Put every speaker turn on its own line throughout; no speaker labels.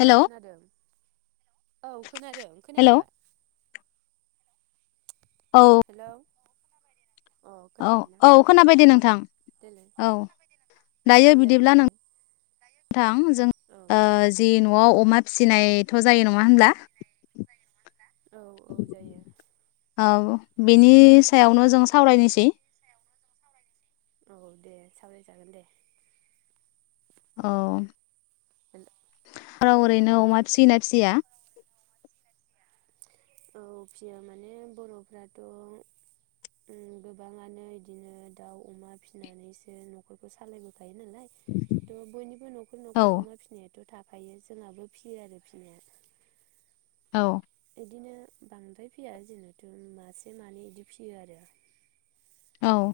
औ खोनादों औ खोनादों खोनायाखै?
औ
हेलौ अ
औ
खोनाबायना
औ खोनाबायदि नोंथां
देलाय
औ
अ
दायो
देलाय
बिदिब्ला नों [inaudible]
बुंलाय
नथां जों
औ
जि न' [inaudible] आव अ अमा फिसिनायथ' जायो नङा होनब्ला
औ औ जायो।
बिनि सायावनो जों सावरायनोसै
औ दे सावराय जागोन दे
औ राव ओरैनो अमा फिसियोना फिसिया
औ फियो माने बर'फ्राथ' उम गोबाङानो बिदिनो दाउ अमा फिनानैसो न'खरखौ सालायबोखायो नालाय थ' बयनिबो न'खर न'ख
औ
न'खर अमा फिसिनायाथ' थाखा थफायो जोंहाबो फिसियो आरो फिसिनाया
औ
बिदिनो बांद्राय फिया जेनथ' मासे मानै बिदि फियो आरो
औ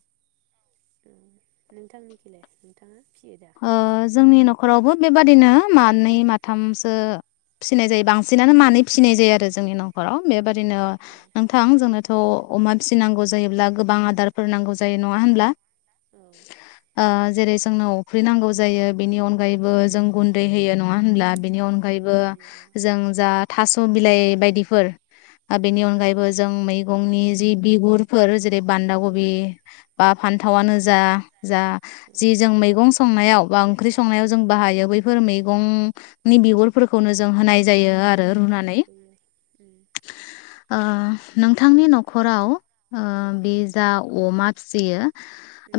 नोंथांनिखिले नोंथाङा? फियो दा
ओ जोंनि न'खर न'खरावबो बेबादिनो मानै माथामसो फिसिनाय जायो बांसिनानो मानै फिसिनाय जायो आरो जोंनि न'खराव बे बेबादिनो नोंथां जोंनो थ' अमा फिसिनांगौ जायोब्ला गोबां आदारफोर नांगौ जायो नङा होनब्ला
औ
आ जेरै जोंनाव फुख्रिनांगौ जायो बेनि अनगायैबो जों गुन्दै होयो न नङा होनब्ला बेनि
औ
अनगायैबो जों जा थास' बिलाइ बायदिफोर आरो
उम
बेनि अनगायैबो जों मैगंनि जि बिगुरफोर बान्दा कबि बा फान्थावानो जा जा जि जों मैगं सनायाव बा ओंख्रि संनायाव जों बाहायो बै मैगंनि बिगुरफोरखौनो जों होनाय जायो आरो रुनानै
उम
अ नोंथांनि न'खराव आ बे जा अमा फिसियो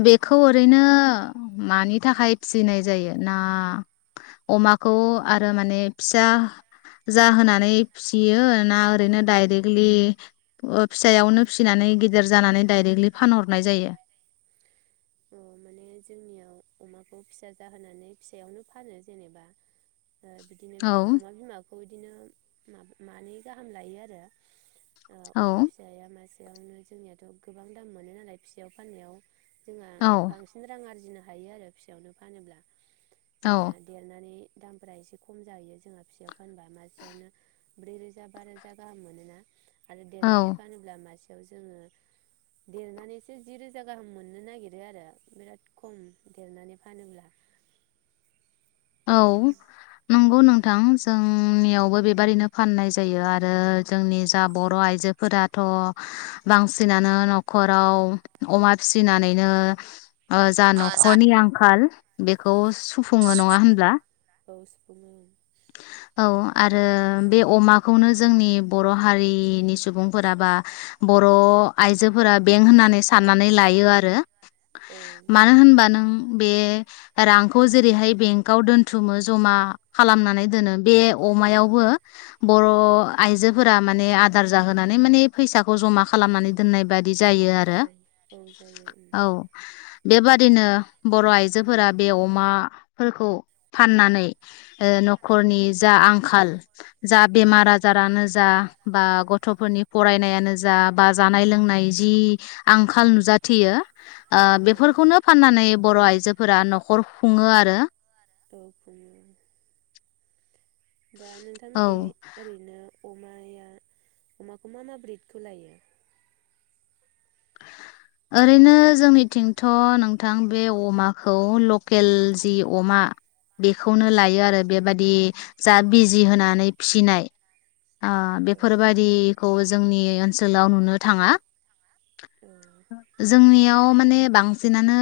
बेखौ ओरैनो अ मानि थाखाय फिसिनाय जायो ना अमाखौ आरो माने फिसा जाहोनानै फिसियो ना ओरैनो दाइरेकलि ओ फिसायावनो फिसिनानै गिदिर जानानै दाइरेकलि फानहरो?
अ माने जोंनियाव अमाखौ फिसा जाहोनानै फिसायावनो फानो जेनेबा अ बिदिनो
औ
अमा बिमा खौ बिदिनो मा मानै गाहाम लायो आरो। अ
औ
अमा फिसाया मास बेयावनो जोंनियाथ गोबां दाम मोनो नालाय। फिसायाव फाननायाव। जोंहा
औ
बांसिन रां आरजिनो हायो आरो फिसायावनो फानोब्ला।
औ
जोंनिया देरनानै दामफोरा एसे खम जाहैयो जोंहा फिसायाव। एखनबा मासेयावनो ब्रै रोजा बा रोजा गाहाम मोनोना। आरो
औ
देरनानै फानोब्ला मासे जोेङो देरनानै जि रोजा गाहाम मोननो नागिरो आरो बिराद खम देरनानै फानोब्ला।
औ
उम
नंगौ
उम
नोंथां जों उम नियावबो बेबायदिनो फाननाय जायो। आरो जोंनि जा बर' आइजो फोराथ बांसिनानो न'खराव अमा फिसिनानैनो अ जा न'खरनि
औ
आंखाल बेखौ सो फोङो नङा होन
औ सोफोङो।
औ आरो बे अमाखौनो जोंनि बर' हारिनि सुबुंफोरा बा बर' आइजोफोरा बें होननानै साननानै लायो आरो।
औ
मानो होनबा नों बे रांखौ जेरैहाय बेंकाव दोनथुमो जमा खालामनानै नै दोनो बे अमायावबो बर' आइजोफोरा माने आदार जाहोनानै माने फैसा खौ जमा खालामनानै दोननाय बादि जायो आरो
औ जायो उम
औ बेबादिनो बर' आइजोफोरा बे अमाफोरखौ फाननानै ओ न फोरनि जा आंखाल जा बेमार आजारानो जा बा गथ'फोरनि फरायनायानो जा बा जानाय लोंनाय जि आंखाल नुजाथियो ओ
औ
बेफोरखौनो फाननानै बर' आइजोफोरा न'खर खुङो आरो
[unintelligible] दा
औ
नोंथांमोखै ओरैनो अमाया अमाखौ मा मा ब्रिदखौ लायो?
ओरैनो जोंनिथिंथ' नोंथां बे अमाखौ ल केल जि अमा खौनो लायो आरो बेबादि जा बिजि होनानै फिसिनाय आ
औ
बेफोरबादि खौ जोंनि ओनसोलाव नुनो थाङा
औ
जोंनियाव माने बांसिनानो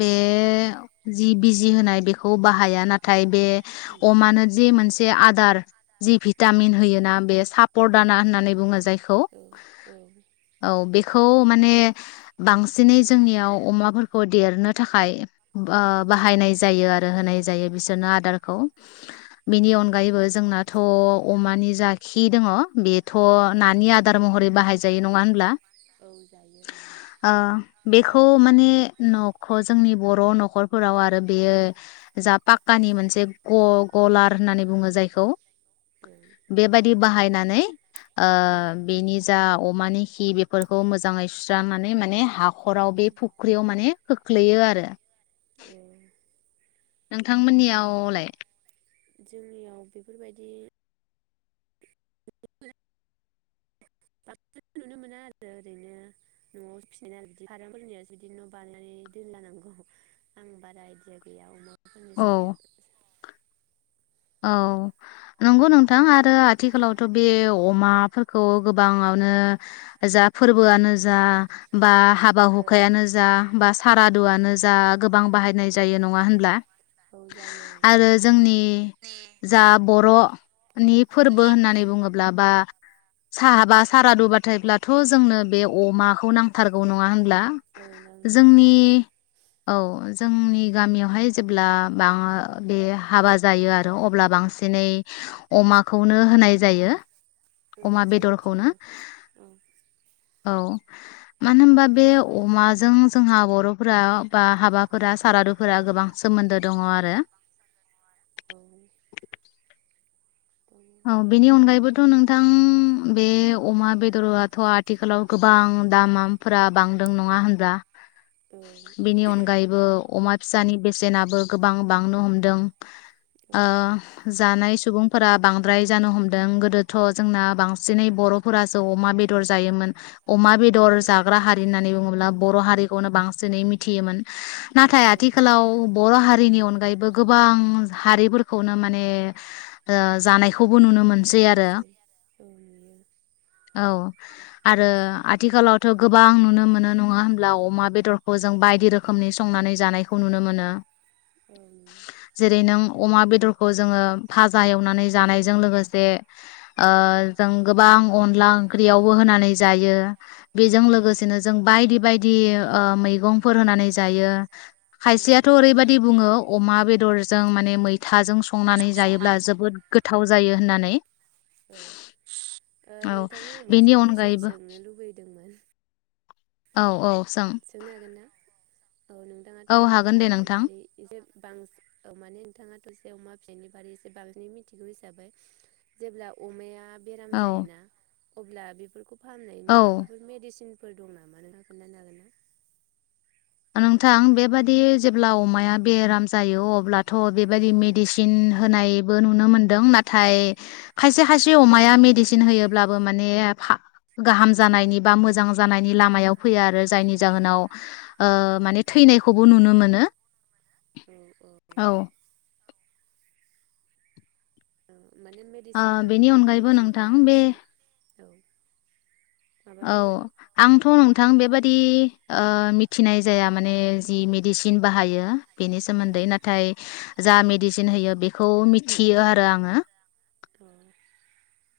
बे जि बिजि होनाय बेखौ बाहाया ना थाय बे
उम
अमानो जि मोनसे आदार जि भिटामिन होयोना बेस सापर दाना होननानै बुङो जायखौ
औ
औ बे खौ माने बांसिनै जोंनियाव अमाफोरखौ देरनो थाखाय ब ओ बाहायनाय जायो आरो होनाय जायो बिस जोनो आदारखौ
औ
बिनि अनगायैबो जोंनाथ' अमानि जाखि दङ बे थ' नानि आदार महरै बाहायजायो नङा होनब्ला
जायो औ
ओ बेखौ माने न'ख जोंनि बर' न'खरफोराव आरो बेयो जा पा कानि मोनसे ग-गलार होननानै बुङो जायखौ
औ
बेबायदि बाहायना नै ओ
उम
बेनि जा मानि खि बेफोर खौ मोजाङै सुस्रांनानै माने हा हराव बे फुख्रियाव माने खोख्लैयो आरो
[inaudible]
नोंथांमोननियावलाय
जोंनियाव बेफोरबायदि [unintelligible] बाथ नुनो मोना आरो ओरैनो नआव फिनाय बिदि खारामफोरनि बिदि न बानायनानै दोनलानांगौ आं बारा आइदिया गैया अमा
औ
[unintelligible]
औ नंगौ नोंथां आरो आथिखालावथ बे अमाफोरखौ गोबाङावनो जा फोरबोआनो जा बा हाबा हुखायानो जा बा सारादुआनो जा गोबां बाहायनाय जायो नङा होनब्ला
सौ जायो
आरो जोंनि जा बर' नि फोरबो
माने
होननानै बुङोब्ला बा साहाबा सारादुबाथायब्लाथ' जोंनो बे अमाखौ नां थारगौ नङा होनब्ला
नांगौ
जोंनि औ जोंनि गामियावहाय जेब्ला बे हाबा जायो आरो अब्ला बांसिनै अमा खौनो होनाय जायो
औ
अमा बेदरखौनो
जोंनिथिंबो औ
औ मानो होनबा बे अमाजों जोंहा बर'फोरा बा हाबाफोरा सारादुफोरा गोबां सोमोन्दो दङ आरो
औ
औ बेनि अनगायैबोथ' नोंथां बे अमा बेदरआथ' आथिखालाव गोबां दामफोरा बांदों नङा होनब्रा
औ
बेनि अनगायैबो अमा फिसानि बेसेनाबो गोबां बांनो हमदों ओ जानायै सुबुंफोरा बांद बांद्राय जानो हमदों गोदोथ' जोंना बांसिनै बर'फोरासो अमा बेदर जायोमोन अमा बेदर
औ
जाग्रा हारि होननानै बुङोब्ला बर' हारिखौनो बांसिनै मिथियोमोन नाथाय
औ
आथिखालाव बर' हारिनि अनगायैबो बो गोबां हारिफोरखौनो माने जानायखौ खौबो नुनो मोनसै आरो
औ नुयो
औ आरो आथिखालावथ' गोबां नुनो मोनो नङा होमब्ला अमा बेदर खौ जों बायदि रोखोमनि संनानै जानायखौ नुनो मोनो जेरै नों
[unintelligible]
अमा बेदरखौ जोङो फाजा एवनानै जानाय जों गोबां अनला ओंख्रियावबो होनानै जायो बेजों लोगोसेनो जों बायदि बायदि बिदि ओ मैगंफोर होनानै जायो
औ
खायसेयाथ' ओरैबायदि बुङो अमा बेदरजों माने मैथाजों संनानै
नाजों
जायोब्ला
संनानै
जोबोद गोथ थाव जायो होननानै
औ ओ
औ
नोंथांनाव आं मोनसे
बेनि
कुइसन
अनगायैबो
सोंनो लुबैदोंमोन
औ औ सों
सोंनो हागोन ना औ नोंथाङाथ'
औ
अमा
हागोन दे
[unintelligible]
नोंथां
बारै एसे बांऔ माने नोंथाङाथ जसे अमा बेनि बारै एसे बांसिनै मिथिगौ हिसाबै जेब्ला अमाया बेराम
औ
जायोना अब्ला बेफोरखौ फाहामनायनि
औ
माबाफोर मेदिसिन फोर दं नामा नोंहा खिन्थानो हागोन ना
नोंथां बेबादि जेब्ला अमाया बेराम जायो अब्ला
औ
थ'बेबायदि मेदिसिन सिन होनायबो नुनो मोनदों नाथाय खायसे खायसे अमाया मेडिसिन होयोब्लाबो माने फा-गाहाम जानायनि बा मोजां जानायनि लामायाव फैया आरो जायनि जाहोनाव ओ माने थैनायखौबो नुनो मोनो औ
औ माने मेडिसिनफोरनि
बेनि
मुंखौ
अनगायैबो नोंथां
मिथियोब्ला
बे
एसे औ माबा
औ
बुंनो
आंथ' नोंथां बेबादि ओ मिथिनाय जाया माने जि मेडिसिन बाहायो बेनि
औ
सोमोन्दै नाथाय जा मेडिसिन होयो बेखौ मिथियो आरो आङो
अ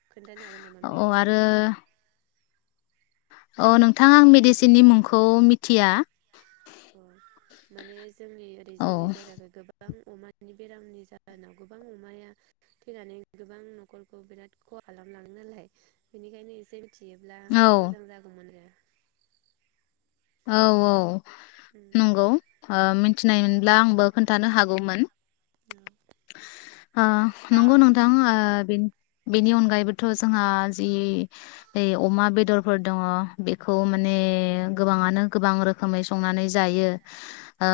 खोन्थानो हागोन नामा
औ
मेडिसिनखौ
अ' नोंथां आं मेडिसिननि मुंखौ मिथिया
अ माने जोंनि ओरै
औ
जोंनि जायगाखै गोबां अमानि बेरामनि जाहोनाव गोबां अमाया थैनानै गोबां नखरखौ बिराद खहा खालामलाङो नालाय बेनिखायनो एसे मिथियोब्ला
औ
मोजां जागौमोन आरो
औ औ
उम
नंगौ ओ मिथिनायमोनब्ला आंबो खोन्थानो हागौमोन ओ नंगौ नोंथां ओ बेनि अनगायैबो थ' जोंहा जि ओइ अमा बेदरफोर दङ बेखौ
औ
माने गोबाङानो गोबां रोखोमै संनानै जायो आ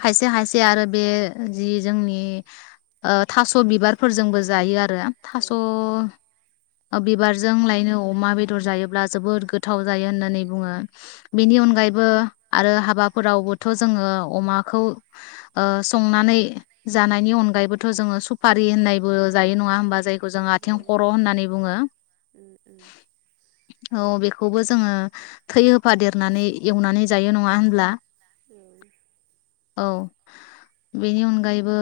खायसे खायसे आरो बे जि जोंनि ओ थास' बिबारफोरजोंबो जायो आरो थास बिबारजों लायनो अमा जायोब्ला जोबोद गोथाव जायो होननानै बुङो बेनि अनगायैबो आरो हाबा फोरावबोथ' जोङो अमाखौ ओ संनानै जानायनि अनगायैबोथ' जोङो सुपारि होननायबो जायो नङा होमबा जायखौ जों आथिं खर' होननानै बुङो
उम उम उम
औ बे खौबो जोङो थै होफादेर नानै एवनानै जायो नङा होनब्ला
[inaudible]
औ बेनि अनगायैबो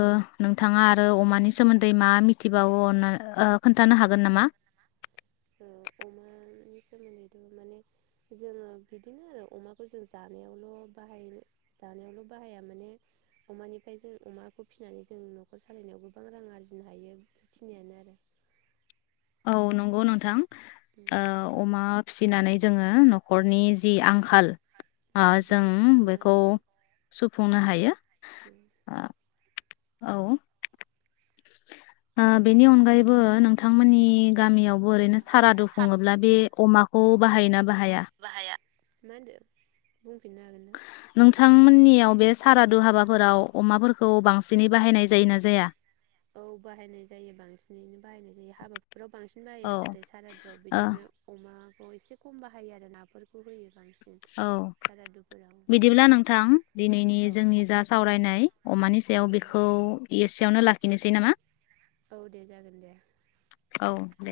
नोंथाङा आरो अमानि सोमोन्दै मा मिथिबावोना खोन्थानो हागोन नामा
अमानि सोमोन्दैथ' माने जोङो बिदिनो आरो अमाखौ जों जानायावल' बाहाय जानायावल' बाहाया माने अमानिफ्राय जों अमाखौ फिसिनानै जों न'खर सालायनायाव गोबां रां आरजिनो हायो बेफोरखिनियानो आरो
औ नंगौ नोंथां
उम
आ अमा फिसिनानै जोङो न'खरनि जि आंखाल ओ
औ
जों बेखौ सुफुंनो हायो औ ओ बेनि अनगायैबो नोंथांमोननि गामियाव ओरैनो सारादु खुङोब्ला बे अमाखौ औ बाहायना बाहाया
बाहाया मा होनदो बुंफिनना
नोंथांमोननियाव बे सारादु हाबाफोराव अमाफोरखौ बांसिनै बाहायनाय जायो ना जाया
औ बाहायनाय जायो बांसिनैनो बाहायनाय जायो हाबाफोराव बांसिन बाहायो
औ
नाथाय सारादुआव
ओ
बिदिनो अमा औ एसे खम बाहायो आरो नाफोरखौ होयो बांसिन
औ
सारादुफोराव
बिदिब्ला नोंथां दिनैनि
औ
जोंनि जा सावरायनाय अमानि सायाव
औ
बेखौ एसेयावनो लाखि किनोसै नामा
औ दे जागोन दे
औ दे